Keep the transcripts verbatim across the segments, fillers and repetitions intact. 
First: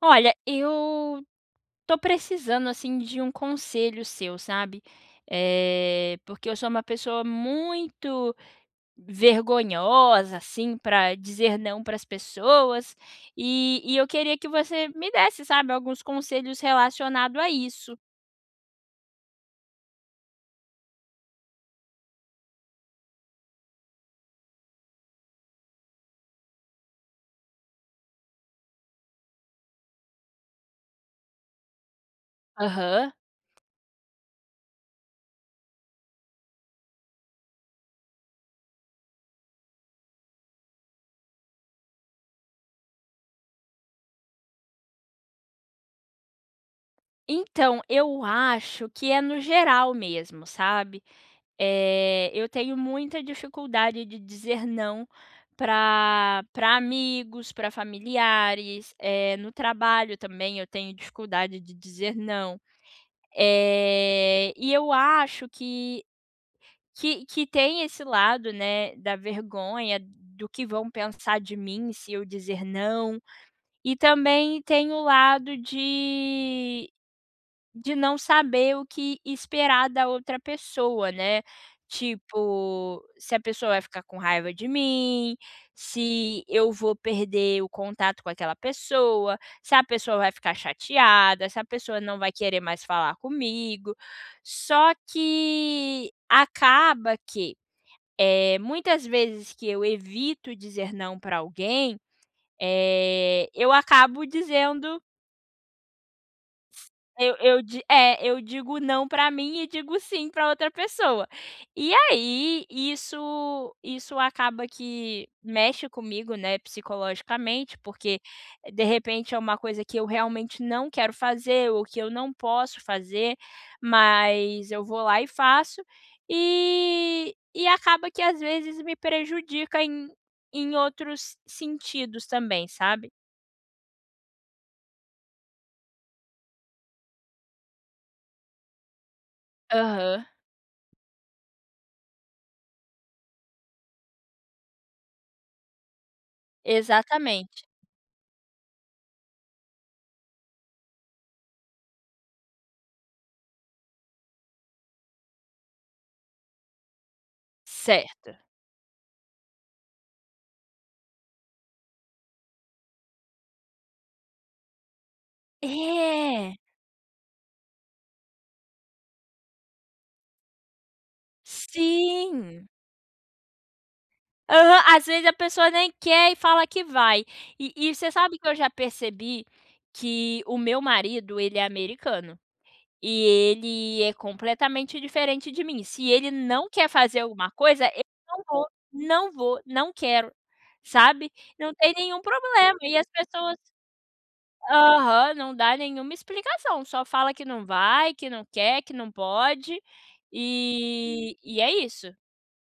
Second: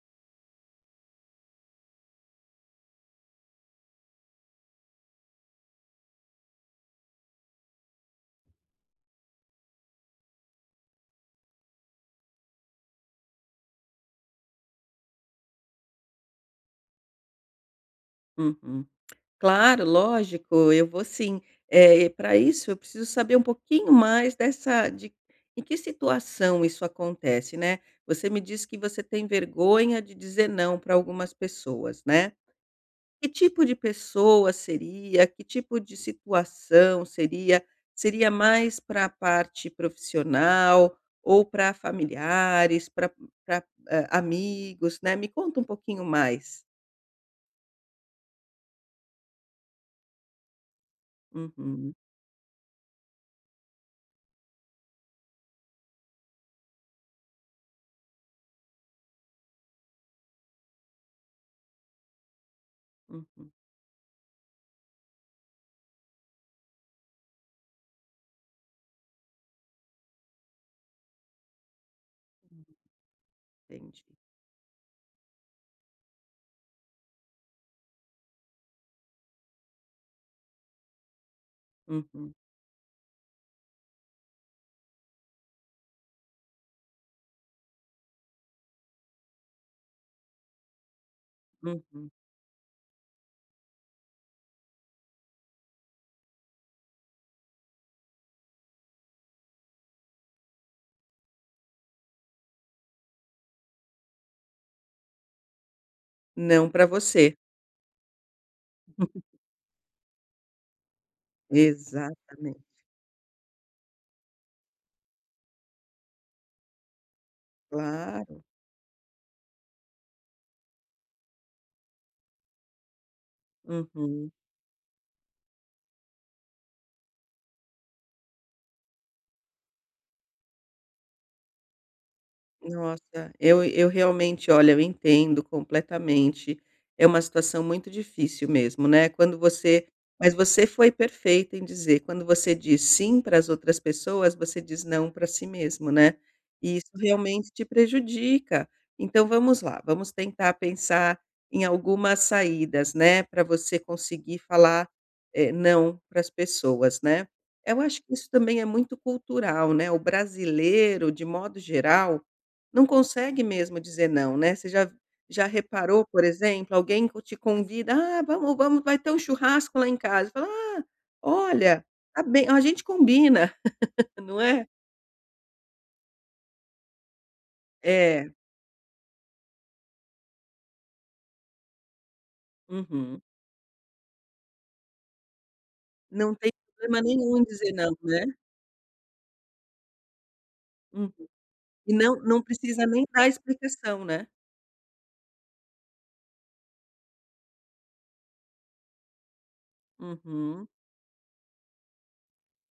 Olha, eu tô precisando, assim, de um conselho seu, sabe. Eh, porque eu sou uma pessoa muito vergonhosa, assim, para dizer não para as pessoas, e e eu queria que você me desse, sabe, alguns conselhos relacionados a isso. Uhum. Claro, lógico, eu vou sim. Eh, para isso eu preciso saber um pouquinho mais dessa de em que situação isso acontece, né. Você me disse que você tem vergonha de dizer não para algumas pessoas, né. Aham. Que tipo de pessoa seria? Que tipo de situação seria? Seria mais para a parte profissional ou para familiares, para amigos, né. Me conta um pouquinho mais. Então, eu acho que é no geral mesmo, sabe. Uhum, Eh, eu tenho muita dificuldade de dizer não para para amigos, para familiares, eh, no trabalho também eu tenho dificuldade de dizer não. uhum, Eh, e eu acho que que que tem esse lado, né, da vergonha, do que vão pensar de mim se eu dizer não, e entendi. também tem o lado de de não saber o que esperar da outra pessoa, né. Uhum, Tipo, se a pessoa vai ficar com raiva de mim, se eu vou perder o contato com aquela pessoa, se a pessoa vai ficar chateada, se a pessoa uhum. não vai querer mais falar comigo. Só que acaba que, eh, muitas vezes que eu evito dizer não para alguém, eh, eu acabo dizendo Não para você. eu eu di é, eu digo não pra mim e digo sim pra outra pessoa. E Exatamente, aí, isso isso acaba que mexe comigo, né, psicologicamente, porque claro. eh, de repente é uma coisa que eu realmente não quero fazer ou que eu não posso fazer, Uhum. mas eu vou lá e faço, e e acaba que às vezes me prejudica em em outros sentidos também, sabe? Nossa, eu eu realmente, olha, eu entendo completamente. É uma situação muito difícil mesmo, né, quando você, Aham. mas você foi perfeita em dizer, quando você diz "sim" para as outras pessoas, você diz "não" para si mesmo, né, e isso realmente te Exatamente. prejudica. Então vamos lá, vamos tentar pensar em algumas saídas, né, para você conseguir falar, eh, "não" para as pessoas, né. Eu acho que isso Certo. também é muito cultural, né, o brasileiro, de modo geral, não consegue mesmo dizer não, né. Você já já reparou, por É, exemplo, alguém co te convida: "Ah, vamos vamos vai ter um churrasco lá em casa", fala: "Ah, olha, tá bem, a sim. gente combina", não é? Aham, às vezes a pessoa nem quer e fala que vai. E e você É, sabe que eu já percebi que o meu marido, ele é americano, uhum. e ele é completamente diferente de mim. Se ele Não tem não quer problema fazer nenhum em alguma dizer coisa, não, eu né. não vou, não vou, não quero, Uhum. sabe. Não tem E não nenhum não problema precisa e nem as dar pessoas explicação, né. aham, não dá nenhuma explicação, só fala que não vai, que não quer, que não pode, Uhum. e e é isso.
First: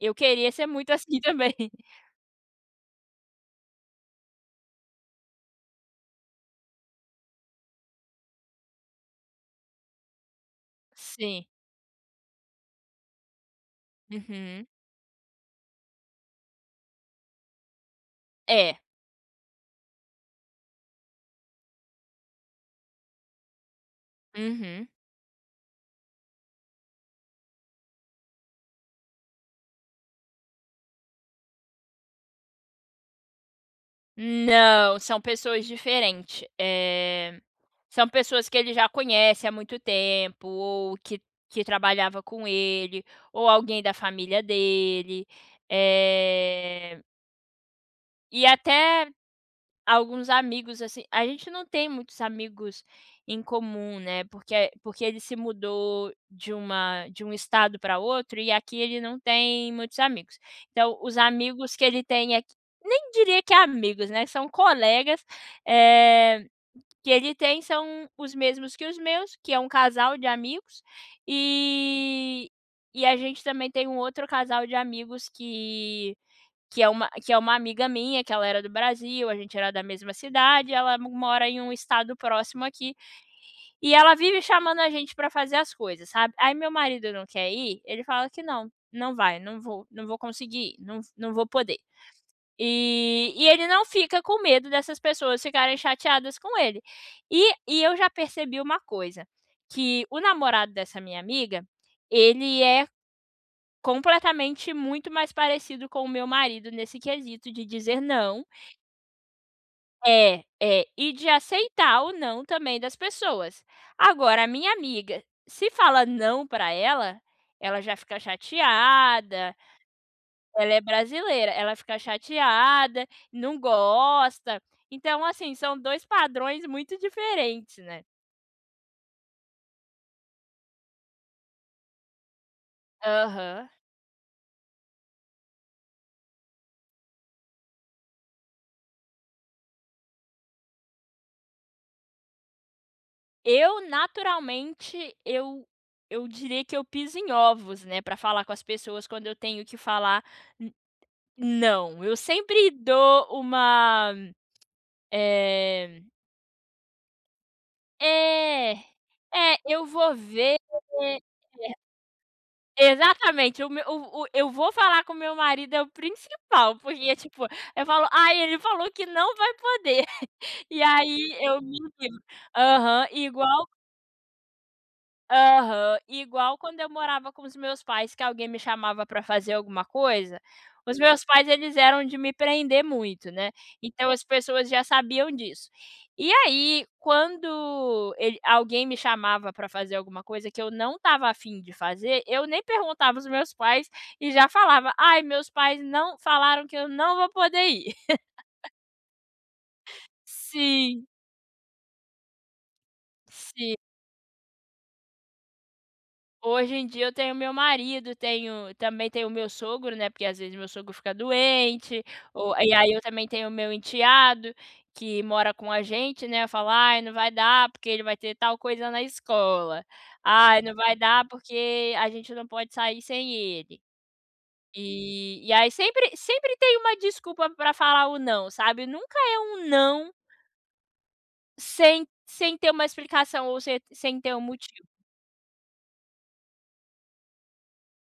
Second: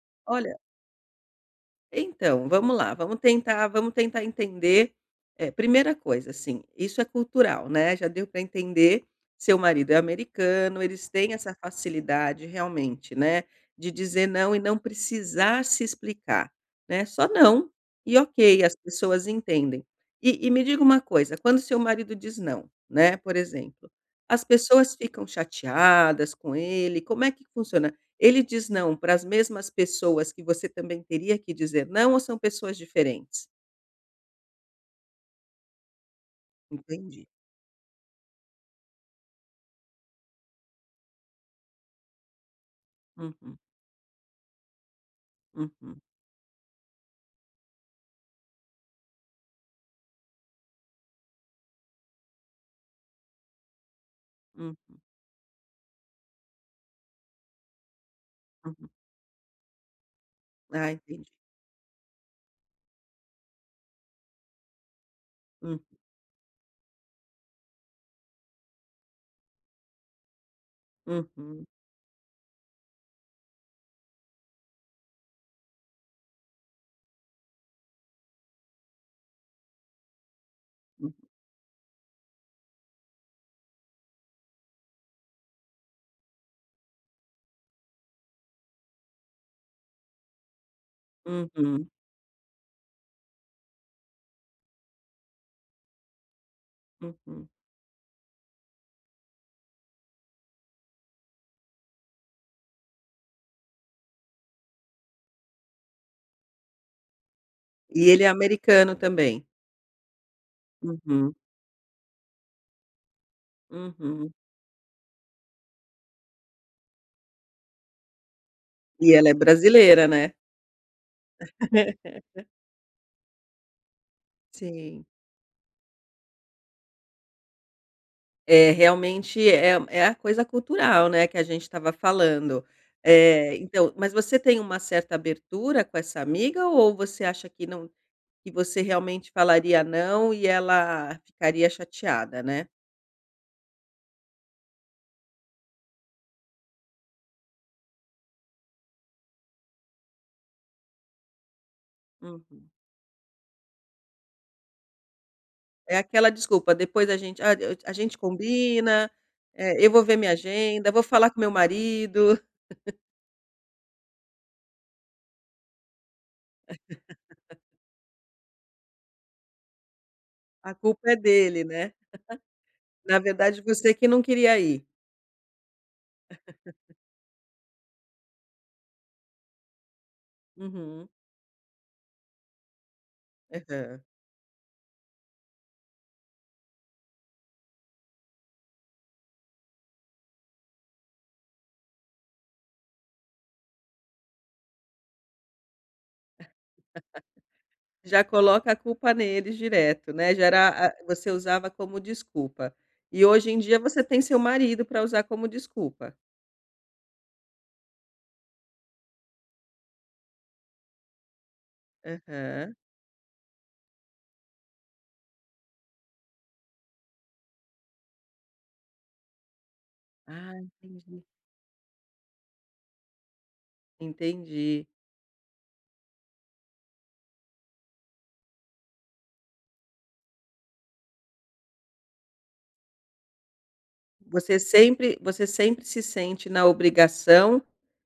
Eu queria Olha. ser muito assim também. Então, vamos lá, vamos tentar vamos tentar entender, eh, primeira coisa, assim, isso é cultural, né, já deu para entender, seu marido é americano, eles têm Sim. essa facilidade realmente, né, de dizer não e Uhum. não precisar se explicar, né, só não, e ok, as É. pessoas entendem. E e me diga uma coisa, quando seu marido diz não, né, por exemplo, as Uhum. pessoas ficam chateadas com ele, como é que funciona? Ele diz não para as mesmas pessoas que você também teria que dizer não ou são pessoas diferentes? Não, são pessoas diferentes. Entendi. Eh, são pessoas que ele já conhece há muito tempo ou que que trabalhava com ele, ou Uhum, alguém da família dele. uhum, Eh, e até alguns amigos, assim a gente não tem muitos amigos em comum, né, porque hum, porque ele se mudou de uma de um estado para outro e aqui uhum. ele não tem muitos amigos. Ah, Então os entendi. amigos que ele tem aqui nem diria que é amigos, né, são colegas, Hum, eh, que ele tem são os mesmos que os meus, que é um casal de amigos, uhum, e e a gente também tem um outro casal de amigos que que é uma que é uma amiga minha, que ela era do Brasil, a gente era da mesma cidade, ela hum, mora em um estado próximo aqui, e ela vive chamando a gente para fazer as coisas, sabe. Aí meu marido não quer ir, ele fala que: "Não, não vai, não vou não vou conseguir não não vou poder". uhum, E e ele não fica com medo dessas pessoas ficarem chateadas com ele. uhum. E e eu já percebi uma coisa, que o namorado dessa minha amiga, ele é completamente muito mais parecido com o meu marido nesse quesito de dizer E ele é não. americano também? É, é. E de Uhum, aceitar o não também das pessoas. uhum. Agora a minha amiga, se fala não para ela, ela já fica E ela é chateada, brasileira, né? ela é brasileira, ela fica chateada, não gosta. Sim. Então, assim, são dois padrões muito diferentes, né. É, realmente é é a coisa cultural, né, que a gente estava falando. Eh, Aham. então mas você tem uma certa abertura com essa amiga ou você acha que não, que você realmente falaria não e ela ficaria chateada, né. Eu, naturalmente, eu eu diria que eu piso em ovos, né, para falar com as pessoas quando eu tenho que falar n não. Eu Uhum. sempre dou uma, É eh aquela desculpa, depois a gente "Ah, eu a gente é, combina, é, eh, eu eu vou vou ver minha ver. agenda, vou falar com meu marido, É, exatamente, o meu o o eu vou falar com o meu marido é o principal, porque, tipo, eu falo: "Ai, ele falou que não vai poder", a e culpa é aí eu dele, me né". livro. Aham, Na verdade, igual você que não queria ir. Aham, igual quando eu morava com os meus pais, que alguém me chamava pra fazer alguma coisa, os Uhum. meus pais, eles eram de me prender muito, né, Aham. então as pessoas já sabiam disso. E aí quando ele alguém me chamava pra fazer alguma coisa que eu não estava afim de fazer, eu nem perguntava os meus pais e já falava: "Ai, meus pais não falaram que eu não vou poder ir". Já coloca a culpa neles direto, né, já era a Sim, você usava como desculpa. E hoje em sim. dia você tem seu marido para usar como desculpa. Hoje em dia eu tenho meu marido, tenho também tenho o meu sogro, né, porque às vezes meu sogro fica doente, ou e Aham. aí eu também tenho o meu enteado, que mora com a gente, né, fala: "Ai, não vai dar porque ele vai ter tal coisa na escola. Ah, Ai, não vai entendi. dar porque a gente não pode sair sem ele". Entendi. E e aí sempre sempre tem uma desculpa pra falar o não, sabe, nunca é um não sem sem ter uma explicação ou sem sem ter um Você motivo sempre Você sempre se sente na obrigação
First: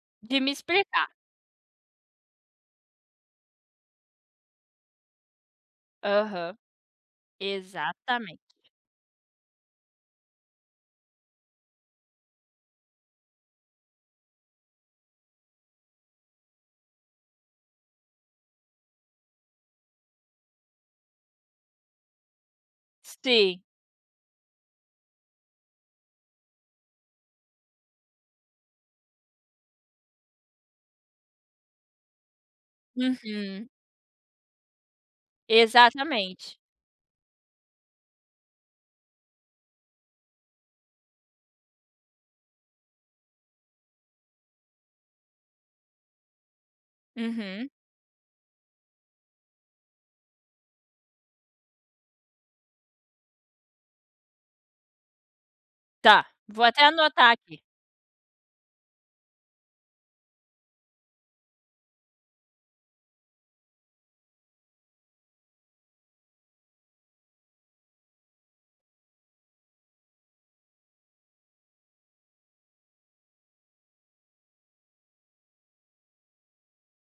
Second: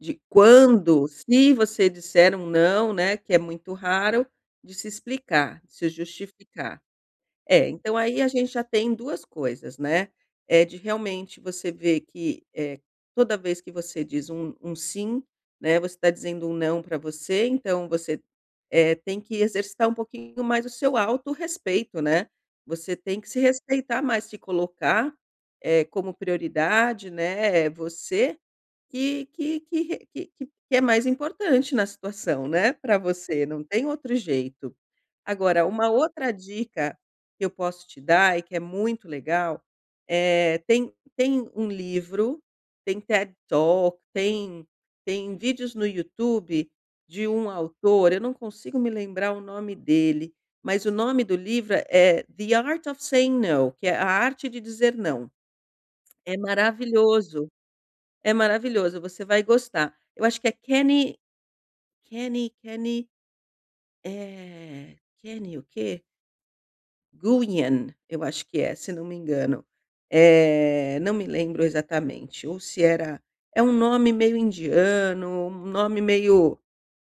de de me quando explicar. se você disser um "não", né, que é muito raro, de se explicar, de se Aham, justificar. É, então aí a gente exatamente. já tem duas coisas, né. É de realmente você ver que, eh, toda vez que você diz um um sim, né, você está dizendo um não para você, então você, eh, tem que exercitar um pouquinho mais o seu autorrespeito, né. Você tem que se Sim. respeitar mais, se colocar, eh, como prioridade, né, é você que que que re que que que é mais importante na situação, né, para você, não Uhum. tem outro jeito. Agora, uma outra Exatamente. dica que eu posso te dar e que é muito legal, eh, tem tem um livro, tem T E D Talk, tem tem vídeos no YouTube de um Uhum. autor, eu não consigo me lembrar o nome dele, mas o nome do livro é The Art of Saying No, que é a arte de dizer não. Tá, É vou até anotar maravilhoso. aqui. É maravilhoso, você vai gostar. Eu acho que é Kenny Kenny Kenny, eh, Kenny o quê? Guyan, eu acho que é, se não me engano. Eh, não me lembro exatamente, ou se era, é um nome meio indiano, um nome meio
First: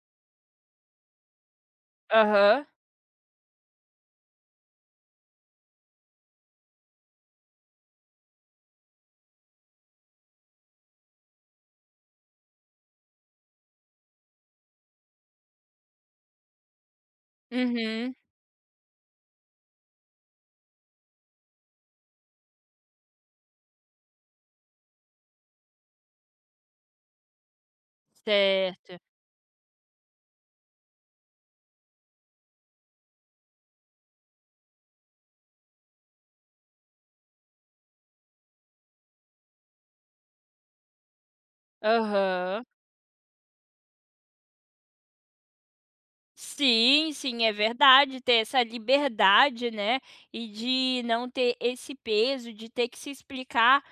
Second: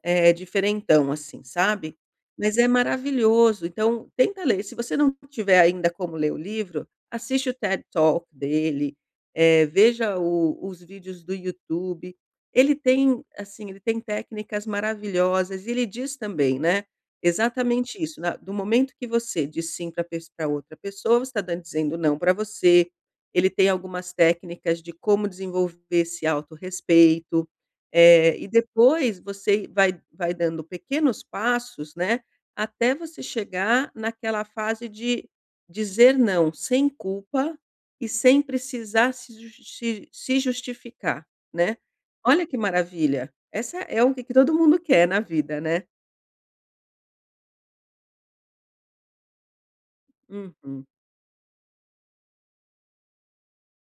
eh, diferentão, assim, sabe. Mas Aham. é maravilhoso, então tenta ler, se você não tiver ainda como ler o livro, assiste o T E D Talk dele, eh, veja o os vídeos do YouTube. Ele tem, assim, ele tem técnicas maravilhosas e ele diz também, né, exatamente Uhum. isso, na do momento que você diz sim para outra pessoa, você está dan dizendo não para você. Ele tem algumas técnicas de como desenvolver esse autorrespeito. Eh, e Certo. depois você vai vai dando pequenos passos, né, até você chegar naquela fase de dizer não sem culpa e sem precisar se justi se se justificar, né. Olha que Aham. maravilha, essa é o que que todo mundo quer na vida, né. Sim, sim, é verdade. Ter essa liberdade, né, e Uhum, de não ter esse peso de ter que se explicar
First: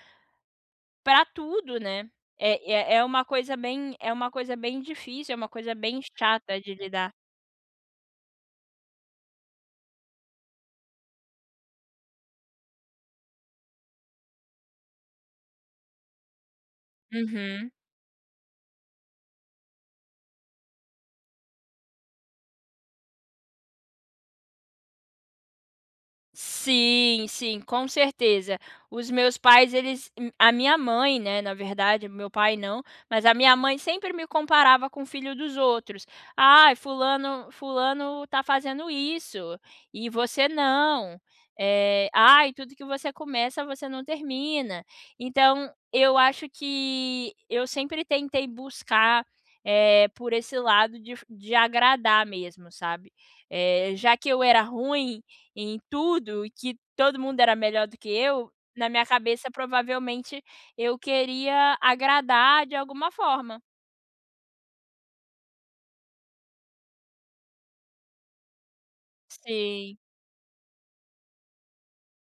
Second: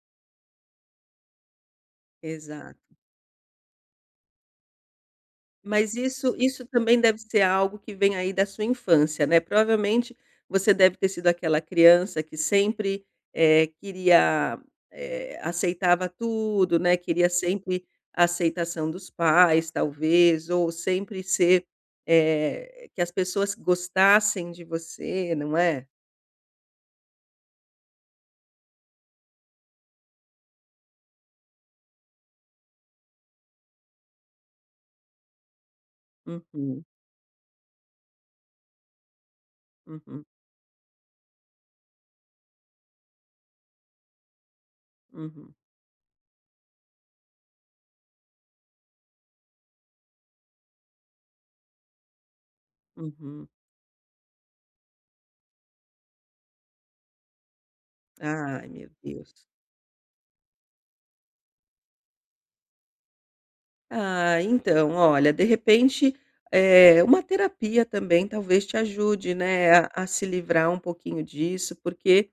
para tudo, né. É é exato. É uma coisa bem é uma coisa bem difícil, é uma coisa Mas bem isso chata isso de também lidar. deve ser algo que vem aí da sua infância, né, provavelmente você deve ter sido aquela criança que sempre, eh, queria, eh, aceitava tudo, né, queria Uhum. sempre a aceitação dos pais talvez, ou sempre ser, eh, que as pessoas gostassem de você, não é? Sim, sim, com certeza. Os meus pais, eles hum, a minha mãe, né, na verdade, meu pai não, mas a minha mãe sempre me comparava com o filho dos outros. "Ai, Uhum, fulano fulano tá fazendo isso, e uhum, você não. Eh, ai, tudo que você começa, você não termina". uhum, Então, eu acho que eu sempre tentei buscar, eh, por esse lado de de agradar mesmo, sabe. uhum. Eh, já que eu era ruim em tudo e que todo mundo era melhor do que eu, Ai meu na minha Deus. cabeça provavelmente eu queria agradar de alguma forma. Ah, então, olha, de repente, eh, uma terapia também talvez te ajude, né, a Sim. a se livrar um pouquinho disso, porque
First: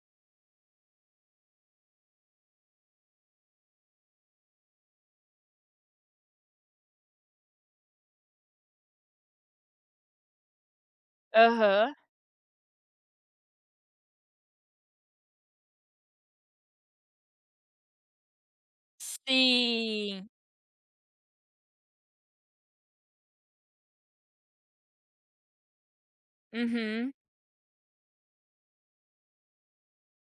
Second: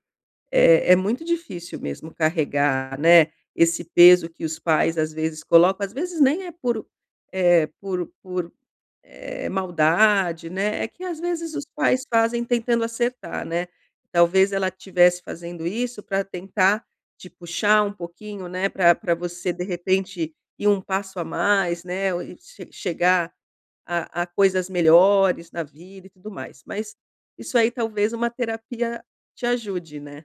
é é muito difícil mesmo carregar, né, esse peso que os pais às vezes colocam, às vezes nem é por, eh, por por eh, maldade, né, é que às vezes os Aham. pais fazem tentando acertar, né. Talvez ela estivesse fazendo isso para tentar te puxar um pouquinho, né, para pra você de Sim. repente ir um passo a mais, né, ou e che chegar a a coisas melhores na vida e tudo mais. Mas Uhum. isso aí talvez uma terapia te ajude, né.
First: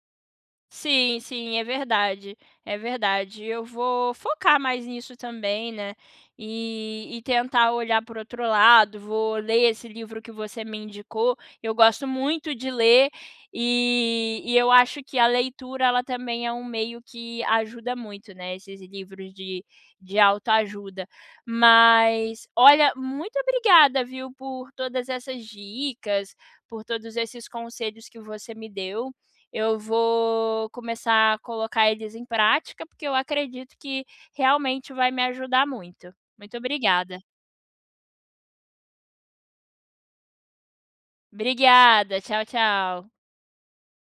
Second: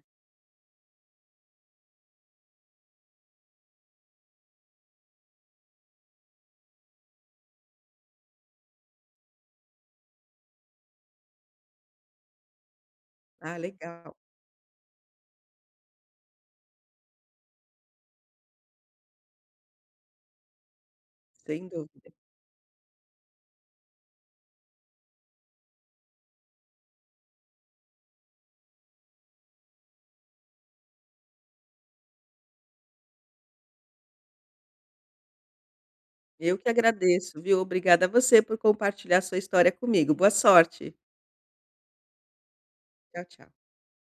Sim, sim, é verdade, é verdade. Eu vou focar mais nisso também, né, e e tentar olhar por outro lado, vou ler esse livro que você me indicou, eu gosto muito de ler, Ah, legal, e e eu acho que a leitura ela também é um meio que ajuda muito, né, esses livros de de autoajuda. sem dúvida. Mas, olha, muito obrigada, viu, por todas essas dicas, por todos esses conselhos que você me deu. Eu vou começar a colocar eles em prática, porque eu acredito que realmente vai me ajudar muito. Eu Muito que obrigada. agradeço, viu. Obrigada a você por compartilhar sua história comigo. Boa sorte. Obrigada, tchau, tchau. Tchau, tchau.